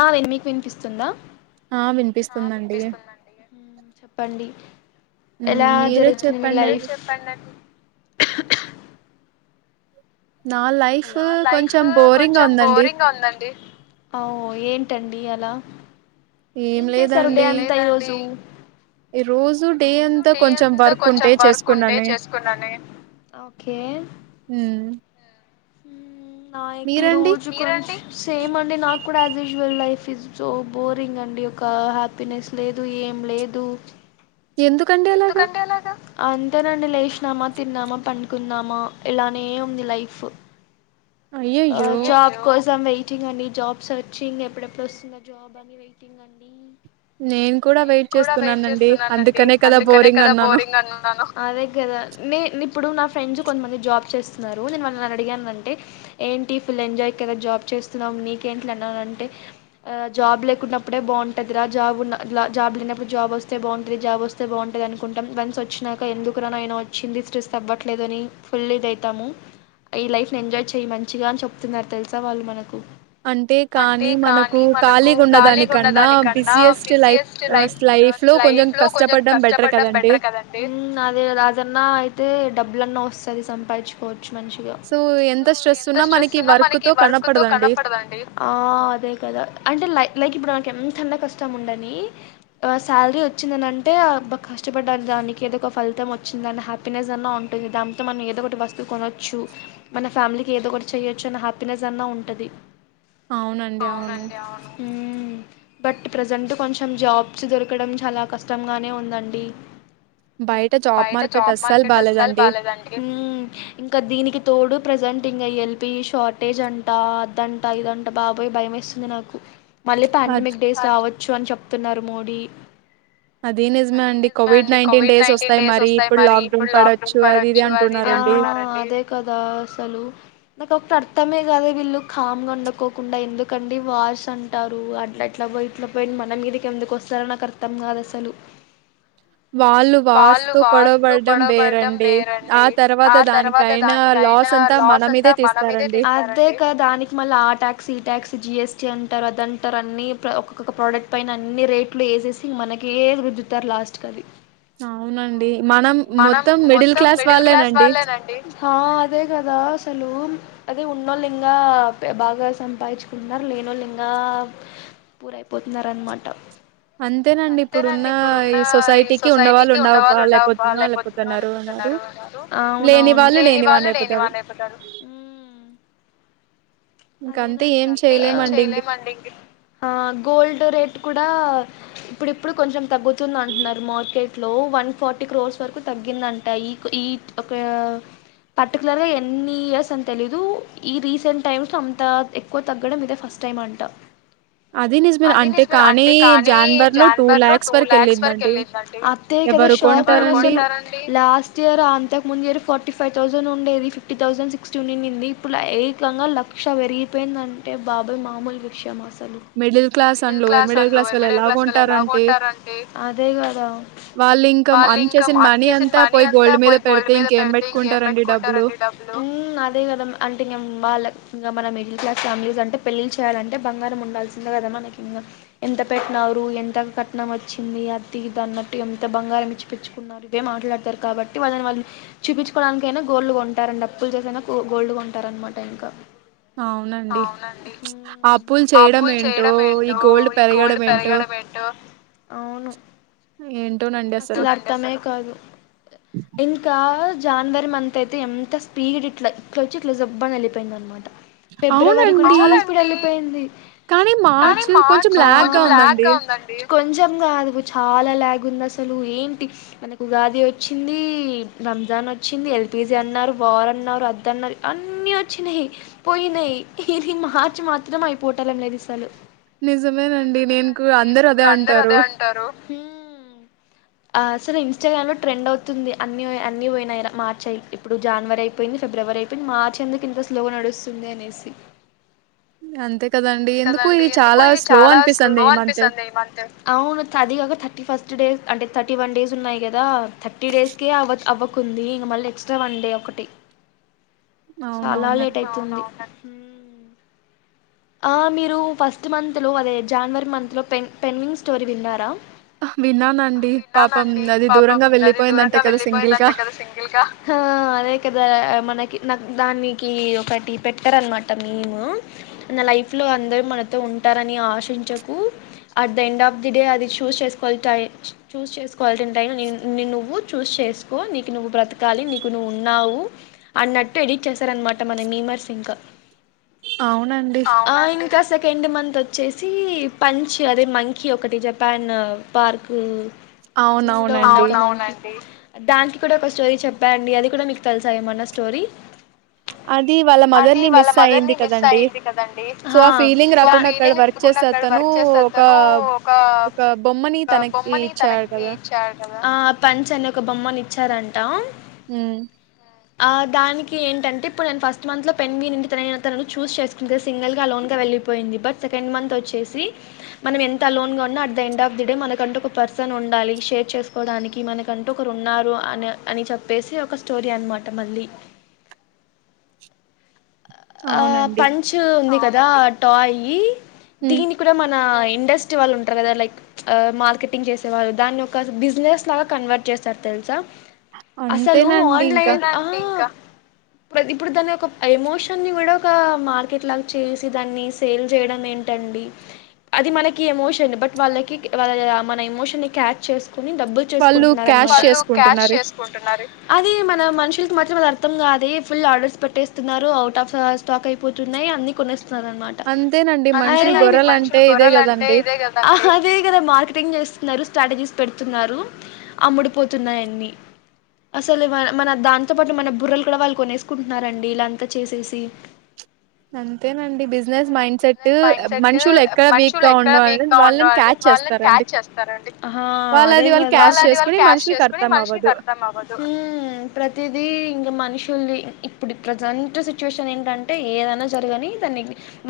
ఆ మీకు వినిపిస్తుందా ఆ ఆ వినిపిస్తుందండి వినిపిస్తుందండి చెప్పండి మ్మ్, ఎలా మీరే జరుగుతుంది మీ లైఫ్ చెప్పండండి నా లైఫ్ హలో నా లైఫ్ కొంచెం బోరింగ్ గా కొంచం ఉందండి బోరింగ్ గా ఉందండి ఔ ఏంటండి అండి అలా ఏం చేశారు డే అంతా ఈ రోజు ఈ రోజు ఈ డే రోజు అంతా డే కొంచెం అంత వర్క్ కొంచం ఉంటే వర్క్ ఉంటే చేసుకున్నానే చేసుకున్నానె ఒకే మ్మ్. హ్మ్ నా ఈ మీరండి రోజు కూడా కోన్ సేమ్ అండి నాకు కూడా as usual life is so boring అండి ఒక హ్యాపీనెస్ లేదు ఏం లేదు ఎందుకండి అలాగా అంతేనండి లేసినామా తిన్నామా పండుకున్నామా ఇలానే ఉంది లైఫ్ అ అయ్యయ్యో జబ్ కోస్ యాం వెయిటింగ్ అండి జాబ్ సెర్చింగ్ ఎప్పుడెప్పుడు వస్తుందో జాబ్ అని వెయిటింగ్ అండి నేను కూడా నేను వెయిట్ కూడా వెయిట్ చేస్తున్నానండి చేస్తున్నానండి అందుకనే కదా అందుకనే బోరింగ్ కదా అన్నాను బోరింగ్ అన్నాను అదే కదా ఇప్పుడు నా ఫ్రెండ్స్ కొంతమంది జాబ్ చేస్తున్నారు నేను వాళ్లని అడిగాను ఏంటి ఫుల్ ఎంజాయ్ కదా జాబ్ చేస్తున్నావ్ నీకేంటిలే అన్నానంటే ఆ జాబ్ లేకునపుడే బాగుంటుంది రా జాబ్ ఉన్న జాబ్ లేనపుడు జాబ్ వస్తె బాగుంటుంది జాబ్ వస్తె బాగుంటుంది అని అనుకుంటాం వన్స్ వచ్చినాక ఎందుకు రా నైనా వచ్చింది స్ట్రెస్ అవ్వట్లేదు అని రియలైజ్ అవుతాము ఈ లైఫ్ ఎంజాయ్ చేయి మంచిగా అని చెప్తున్నారు తెలుసా వాళ్ళు మనకు అంటే అంటే కానీ మనకు కానీ మనకు ఖాళీగా ఉన్న కాళీగా దానికన్నా ఉండదాని కన్నా బిజియెస్ట్ లైఫ్ బిజియస్ట్ లైఫ్ లో కొంచెం లైఫ్ లో కొంచెం కష్టపడడం బెటర్ కష్టపడడం కదండి బెటర్ కదండి అదన్నా అయితే డబ్బుల సారి సంపాదించుకొచ్చ్ మంచిగా ఎంత స్ట్రెస్ ఉన్నా మనకి వర్క్ తో కనపడదండి ఆ అదే కదా అంటే లై లైక్ ఇప్పుడు మనకు ఎంతన్నా కష్టం ఉండని శాలరీ వచ్చిందనింటే కష్టపడ్డారు దానికి ఏదో ఒక ఫలితం వచ్చింది దాన్ని హ్యాపీనెస్ అన్న ఉంటుంది దానింతో మనం ఏదో ఒకటి వస్తువు కొనొచ్చు మన ఫ్యామిలీకి ఏదో ఒకటి చెయొచ్చు అని హ్యాపీనెస్ అన్నా ఉంటది అవునండి అవును ఊ బట్ ప్రజెంట్ కొంచెం జాబ్స్ దొరకడం చాలా కష్టంగానే ఉందండి బయట జాబ్ మార్కెట్ అస్సలు బాలేదండి ఊ ఇంకా దినికి ఇప్పుడు ప్రెజెంట్ ఇంకా ఎల్పీఇ షార్టేజ్ అంట అద్దంటా ఇదంట బాబోయి భయం వేస్తుంది నాకు మళ్ళీ అద్ ప్యాండెమిక్ డేస్ రావచ్చు అని చెప్ప ప్తున్నారు మోడీ అది నిజమే అండి కోవిడ్ నైన్టీన్ డేస్ వస్తాయి మరి ఇప్పుడు లాక్డౌన్ పడొచ్చు అది ఇది అంటున్నారండి కదా అసలు నాకు ఒకటి అర్థమే కాలే వీళ్ళు కామ్గా ఉండకోకుండా ఎందుకండి వార్స్ అంటారు అట్లా అట్లా పోయి ఇట్లా పోయి మన మీదకి ఎందుకు వస్తారో నాకు అర్థం కాదు అసలు వాళ్ళు వాళ్ళు వారుస్తూ వార్స్తో గొడవబడటం గొడవపడటం వేరండి ఆ తర్వాత దానికైనా అయిన లాస్ అంతా మన మీదే తీస్తారండి అదే కా దానికి మళ్ళీ ఆ ట్యాక్స్ ఈ ట్యాక్స్ జిఎస్టి అంటారు అద అంటారు అన్ని ఒక్కొక్క ప్రోడక్ట్ పైన అన్ని రేట్లు వేసేసి మనకే రుద్దుతారు లాస్ట్కి అది అవునండి మనం మొత్తం మిడిల్ క్లాస్ వాళ్ళేనండి అదే కదా అసలు అదే ఉన్నోళ్ళ ఇంగా బాగా సంపాదించుకుంటున్నారు లేనోళ్ళ ఇంగా పూరయిపోతున్నారు అనమాట అంతేనండి ఇప్పుడు ఉన్న ఈ సొసైటీకి ఉండవాళ్ళు ఉండ లేకపోతున్నారు లేకపోతున్నారు ఉన్నారు లేని వాళ్ళు లేని వాళ్ళు లేని వాళ్లు అయిపోతారు ఇంకంతే అదేనండి ఇంకంతేలెండి ఏం చేయలేమండి ఇంక చేయలేం అండి గోల్డ్ రేట్ కూడా ఇప్పుడు ఇప్పుడు కొంచెం తగ్గుతుంది అంటున్నారు మార్కెట్ లో వన్ ఫార్టీ క్రోర్స్ వరకు తగ్గిందంట ఈ ఈ ఒక పర్టికులర్గా ఎన్ని ఇయర్స్ అని తెలీదు ఈ రీసెంట్ టైమ్స్ అంత ఎక్కువ తగ్గడం ఇదే ఫస్ట్ టైం అంట అది నిజమే అంటే కానీ జనవరి లో టూ లక్స్ వరకు వరకెళ్ళిందండి. వెళ్ళింది అండి ఎవరు కొంటారండి అదే కదా ఎవరు కొంటారండి? షాక్ లాస్ట్ ఇయర్ అంతకు ముందు ఫ ఫిఫ్టీ ఫైవ్ థౌజండ్ ఉండేది ఫిఫ్టీ థౌసండ్ సిక్స్టీ ఉండింది ఇప్పుడు ఏకంగా లక్ష పెరిగిపోయిందంటే బాబాయ్ మామూలు విషయమా అస లు middle class and middle lower class on lower middle వాళ్ళెలా క్లాస్ వాళ్ళు ఏలా కొంటారంటే, కొంటారండి అదే గదా వాళ్ళింకా వాళ్ళు అర్న్ ఇంకా చేసిన అన్ మనీ అసలు అంతా మనీ పోయి అంతా గోల్డ్ మీద పోయి గోల్డ్ పెడితే మీద ఇంకేం పెడ్ ఇంకే పెట్టుకుంటారండి డబ్బులు? పెట్టుకుంటారండి డబ్బులు అదే కదా అంటే ఇంగ వాళ్ళ ఇంకా మన మిడిల్ క్లాస్ ఫ్యామిలీస్ అంటే పెళ్ళిలూ చేయాలంటే బంగారం ఉంల్సిందే కదా మనకి ఇంగ ఎంత పెట్టినారు ఎంత కట్నం వచ్చింది అతి ఇది అన్నట్టు ఎంత బంగారం ఇచ్చి పెచ్చుకున్నారు ఇదే మాట్లాడతారు కాబట్టి వాళ్ళని వాళ్ళు చూపించుకోవడానికికైనా గోల్డ్గా కొంటారండి అప్పులు చేసైనా గోల్డ్గా కొంటారనమాట ఇంకా అవునండి. అవునండి ఆ అప్పులు ఆ అప్పులు చేయడమేంటో, చేయడం ఈ ఏంటో గోల్డ్ ఈ గోల్డ్ పెరగడమేంటో, పెరగడం ఏంటో అవును అసలు అర్థమే కాదు ఇంకా జనవరి మంత్ అయితే ఎంత స్పీడ్ ఇట్లా ఇట్లా వచ్చి ఇట్లా జూప్ అని వెళ్ళిపోయిందనమాట ఫిబ్రవరి కూడా అవునండి. చాలా స్పీడ్ వెళ్ళిపోయింది కానీ కానీ కొంచెం మార్చ్ ల్యాగ్‌గా కొంచెం బ్లాక్ గా ఉందండి కొంచెం కాదు చాలా ల్యాగ్ ఉంది అసలు ఏంటి మనకు ఉగాది వచ్చింది రం మజాన్ వచ్చింది ఎల్పిజి అన్నారు వార్ అన్నారు అద్ద అన్నారు అన్ని వచ్చినయి పోయినయి ఇరిమా మార్చ్ మాత్రం అయిపోటాలం లేదు ఇసలు నిజమేనండి నేనుకు అందరు అదే కూడా అందరు అంటారు అదే ఆసలు ఇస్టాగ్రామ్ లో ట్రెండ్ అవుతుంది అన్ని అన్ని పోయి మార్చ అయి ఇప్పుడు జనవరి అయిపోయింది ఫిబ్రవరి అయిపోయింది మార్చ ఎందుకు ఇంత స్లోగా నడుస్తుంది అనేసి అంతే కదండీ. అంతే ఎందుకో కదండి ఇది ఎందుకు చాలా ఇది స్లో చాలా అనిపిస్తుంది స్లో ఈ మంత్. అనిపిస్తుంది ఇ మంత్ అవును థర్టీ ఓగ థర్టీ ఫస్ట్ డేస్ అంటే థర్టీ వన్ డేస్ ఉన్నాయి కదా థర్టీ డేస్ కే అవ్వ అవ్వక కుంది ఇక మళ్ళీ ఎక్స్ట్రా వన్ డే ఒకటి చాలా లేట్ అవునవునండి. అయితుంది అవును అవును హుమ్ ఆ మీరు ఫస్ట్ మంత్ లో అదే జానవరి మంత్ లో పెన్ పెంగ్విన్ స్టోరీ విన్నారా అహ్! విన్నానండి పాపం అది దూరంగా వెళ్ళిపోయిందంట కదా సింగిల్ గా హా అదే కదా మనకి నాకు దానికి ఒకటి పెట్టరన్మాట మీము నా లైఫ్ లో అందరు మనతో ఉంటారని ఆశించకు at the end of the day అది చూస్ చేసుకోవాలి టై చూస్ చేసుకోవాల్టి టైం ని నిన్నీ నువ్వు చూస్ చేసుకో, నీకు నువ్వు బ్రతకాలి, నీకు నువ్వు ఉన్నావు, అన్నటు ఎడిట్ చేశారన్మాట మన మీమర్స్ ఇంక అవునండి క సెకండ్ మంత్ వచ్చేసి పంచ్ అదే మంకిీ ఒకటి జపాను పార్కు జూ లో అవునవునండి దానికి కూడా ఒక స్టోరీ చెప్పా అండి అది కూడా మీకు తెలిసా ఏమన్నా స్టోరీ? అది వాళ్ళ మదర్ ని మిస్ అయింది కదా హా దా అక్కడ వర్క్ చేసే అతను ఒక ఒక బొమ్మని తనకి ఇచ్చాడు కదా ఆ పంచ్ అని ఒక బొమ్మని ఇచ్చారంట హ్మ్ ఆ దానికి ఏంటంటే ఇప్పుడు నేను ఫస్ట్ మంత్ లో పెన్విన్ ఇంటి తనయ తనను చూస్ చేసుకుంటే సింగల్ గా, అలోన్ గా వెళ్ళిపోయింది‌. బట్ సెకండ్ మంత్ వచ్చేసి మనం ఎంత లోన్ గా ఉన్న at the end of the day మనకంటూ ఒక పర్సన్ ఉండాలి, షేర్ చేసుకోవడానికి మనకంటూ ఒకరు ఉన్నారు అని అని చెప్పేసి ఒక స్టోరీ అన్మాట మళ్ళీ. ఆ అవునండి పంచ్ ఉంది క దా టాయి ఉమ్ దీన్ని కూడ మనా ఇండస్ట్రీ వాళ్ళు ఉంటరు కదా లైక్ ప్చ్ ఆ మార్కెటింగ్ చేసే వాళ్ళు దాన్ని ఒక బిజినెస్ లాగా కన్వర్ట్ చేస్తరు తెలుసా. అసలు అంతేనండి ఇంకా ఆన్లైన్ ఆ ప్రతిప్పుడు తనకు ఎమో షన్ నీ కూడా ఒకా మార్కెట్ లాగా చేసి, దాన్ని సేల్ చేయడం ఏంటండి. అది మనకి ఎమోషన్ బట్ వాళ్ళకి వాళ్ళ మన ఎమోషన్ క్యాచ్ చేస్ కొని డబ్బు వాళ్ళు క్యాష్ చేసుకుంటున్నారున్మాట. చేసుకుంటున్నారు అది మన మనుషులకు మాత్రం అది అర్థం కాదే ఫుల్ ఆర్డర్స్ పెట్టేస్తున్నారు ఔ టాఫ్ స్టాక్ అయిపోతున్నాయి అన్ని కొనేస్ తున్నారన్మాట అంతేనండి అరే మనుషులు గొర్రెలు అంటే ఇదే కదండి అదే కదా మార్కెటింగ్ చేస్త్ తున్నరు స్ట్రాటజీస్ పెడుతున్నారు. అమ్ముడుపోతున్నాయి అన్ని అసలు బన మన దాంతో పాటు మన బుర్రలు కూడ వాళ్ళు కొనేసుకుంటున్నారండి ఇలా అంత చేసేసి అంతేనండి బిజినెస్ మైండ్ సెట్ మనుషులు ఎక్కడ వీక్ గా ఉండ వాళ్ళని క్యాచ్ చేస్తారండి హా అదే వాళ్ళది వాళ్ళు కదా క్యాష్ చేసుకుని మనుషులకి అర్థం అవ్వదు మ్మ్ ప్రతిదీ ఇంకా మనుషుల్ది ఇప్పుడు ప్రజెం ట్ సిచ్యువేషన్ ఏంటంటే ఏదనా జరగని దాన్ని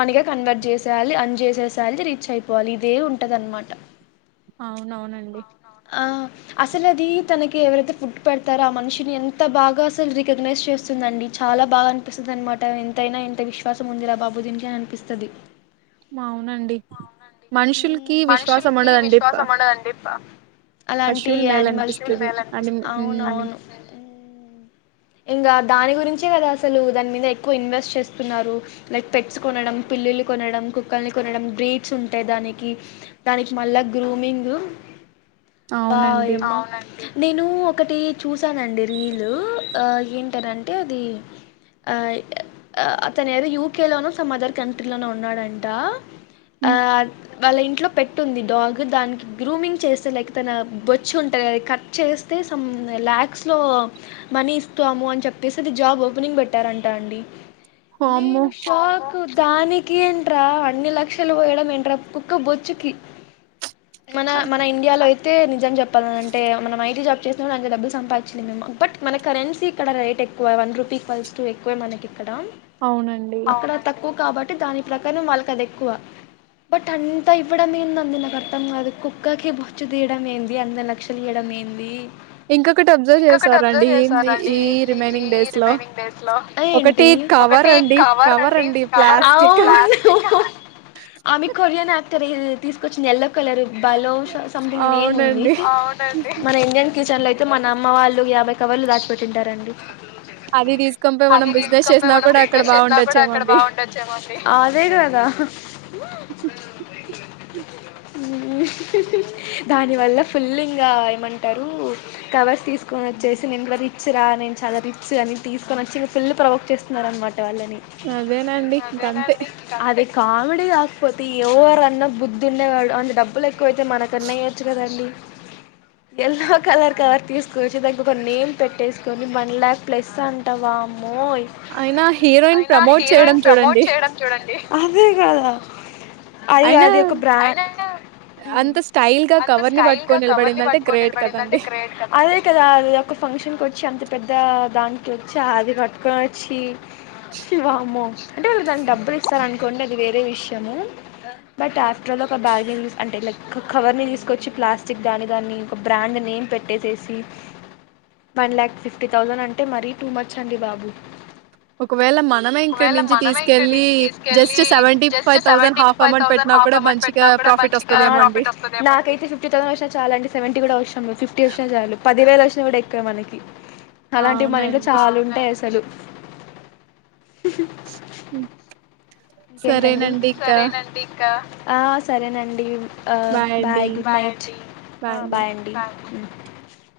మనీగా కన్వర్ట్ చేసేయాలి, అర్న్ చేసేసేయాలి, రీచ్ అయిపోవాలి ఇదే ఉంటది అన్మాట. అవును అవునండి ఆ అసలు అది తనకి ఎవరైతే ఫుడ్ పెడతారో ఆ మనిషిని ఎంత బాగా అసలు రికగ్నైజ్ చేస్తుందండి చాలా బాగ అనిపిస్తుందన్మాట ఎంతైనా ఇంత విశ్వాసం ఉందిరా బాబు దీనికి అనిపిస్తది మవునండి అవునండి. మనుషుల్కీ హ్మ్. విశ్వాసం మనుషులకి ఉండదండి ప విశ్వాసం ఉండదండి. ప అలాంటి పశువులు మేలు యానిమల్స్ కి అనిపిస్తది అని ఉమ్ అవునవును హ్మ్ ఇంగా దాని గురించే కదా అసలూ దాని మీద ఎక్కువ ఇన్వెస్ట్ చేస్తున్నారు లైక్ పెట్స్ కొనడం పిల్లిల్లు కొనడం కుక్కల్ని కొనడం బ్రీడ్స్ ఉంటయి దానికీ దానికి మళ్ళా గ్రూమింగ్ వా అవునండి ఏమో నేనూ ఒకటీ చూశానండి రీలూ ఆ ఏంటనంటే అదీ ఆ అతను ఏదో యూకేలోనో సమ్ అదర్ కంట్రీలోనో ఉన్నాడంటా ఆ హ్మ్. వాళ్ళ ఇంట్లో పెట్టుంది డాగ్ దానికి గ్రూమింగ్ చేస్తే లైక్ తన బొచ్చు ఉంటది గద కట్ చేస్తే సమ్ లాక్స్ లో మనీ ఇస్తాము అని చెప్పేసి అది జాబ్ ఓపెనింగ్ పెట్ పెట్టారంటా అండి వామ్మో నేను షాకు దానికి ఎంట్రా అన్ని లక్షలు పోయడం ఎంట్రా కుక్క బొచ్చుకి మన మన ఇండియాలో అయి టే నిజం చెప్పాలని అంటే మనం ఐటీ జాబ్ చేసినా కూడ అంత డబ్బుల్ సంపాదించ లేమేమో బట్ మన కరెన్సీ ఇక్కడ రేటెక్కువ వన్ రూపీ ఈక్వల్స్ టూ ఎక్కువే మనకి అవునండి అక్కడ తక్కువ్ కాబట్టి దాని ప్రకారం వాళ్ళకి అది ఎక్కువ బట్ అంత ఇవ్వడం ఏందంది నాకు అర్థం కాదు కుక్కకి బొచ్చు తీయడం ఏంది అంథ లక్షలీయడం ఏందీ ఇంకొకటి అబ్జర్వ్ చేసారండి ఏం చేసారండి ఈ రిమైనింగ్ ఈ డేస్ లో రిమైనింగ్ డేస్ ఒకటి ఏంటి కవర్ అండి కవర్ అండి ప్లాస్టిక్ కవర్ అవును హు ఆమె కొరియన్ యాక్ త్రి తీసుకొచ్చింది ఎల్లో కలర్ బలోష సమ్థింగ్ నేమ్ ఉంది అవునండి మన ఇండిన్ కిచెన్లో అయితే మనమ్మ వాళ్ళు యాభై కవర్లు దాచి పెట్టుంటారండి అది తీస్ అదే బాగుండొచ్చేమో అండి గదా మ్మ్ దానివల్ల ఫుల్ ఇంగా ఏమంటరూ కవర్స్ తీసుకొని వచ్చేసి నేను కూడ రిచ్ రా నేను చాలా రిచ్ అని తీసుకొని వచ్చి ఫుల్లూ ప్రవోక్ చేస్తున్నార్ అన్మాట వాళ్ళని అదేనండి ఇంకంతే అదే కామిడీ కాకపోతే ఎవరన్న బుద్ధుండే వాళ్ళ అని డబ్బులు ఎక్ క్కువైతే మన కన్న ఈయోచ్చు కదండి ఎల్లో కలర్ కవర్ తీసుకువచ్చి దానికి ఒక నేమ్ పెట్టేసుకొని వన్ లాక్ ప్లస్ అంట వామ్మో మోయి అయినా హీరోయిన్ ప్రమోట్ చేయడం చూడండి అదే కదా అది అయినా అది ఒక బ్రాం ఉమ్ అంత స్టైల్‌గా కవర్‌ని పట్టుకొని నిలబడిందంటే గ్రేట్ కదండీ! అదే కదా ఒక ఫంక్షన్ వచ్చి అంత పెద్దా దానికి వచ్చి ఆదిపట్ క్క వచ్చి వామ్మో అంటే వాళు దానికి డబ్బుల్ ఇస్తార్ అనుకోండి అది వేరే విషయము బట్ ఆఫ్టర్ ఆల్ ఒక బ్యాగ్ ని అంటే లైక్ కవర్ ని తీసుకొచ్చి ప్లాస్టిక్ దాని దాన్ని ఒక బ్రాండ్ నేమ్ పెట్టేసేసి వన్ లాక్ ఫిఫ్టీ థౌసండ్ అంటె మరీ టూ మచ్ అండి బాబ్ బు ఒకవేళ మనమే ఇక్కడి నుంచి తీసుకెళ్ళి జస్ట్ హాఫ్ అమౌంట్ పెట్టినా కూడా మంచిగా ప్రాఫిట్ ఒస్తదేమో అండి. నాకైతే ఫిఫ్టీ తౌసండ్ వచ్చిన చాలండి సెవెంటీ కూడ అవసరంలేదు ఫిఫ్టీ వచ్చిన చాలు పదివేలు వచ్ దేవుడు ఎక్క మనకి అలాంటివి మన ఇంట్లో అవునండి. చాలుంటాయి అస లేవ్ హు ఇంకేంటండి ఆ.. సరేనండి ఆ బాయ్ గుడ్ నైట్ ఆ బాయ్ అండి [unintelligible]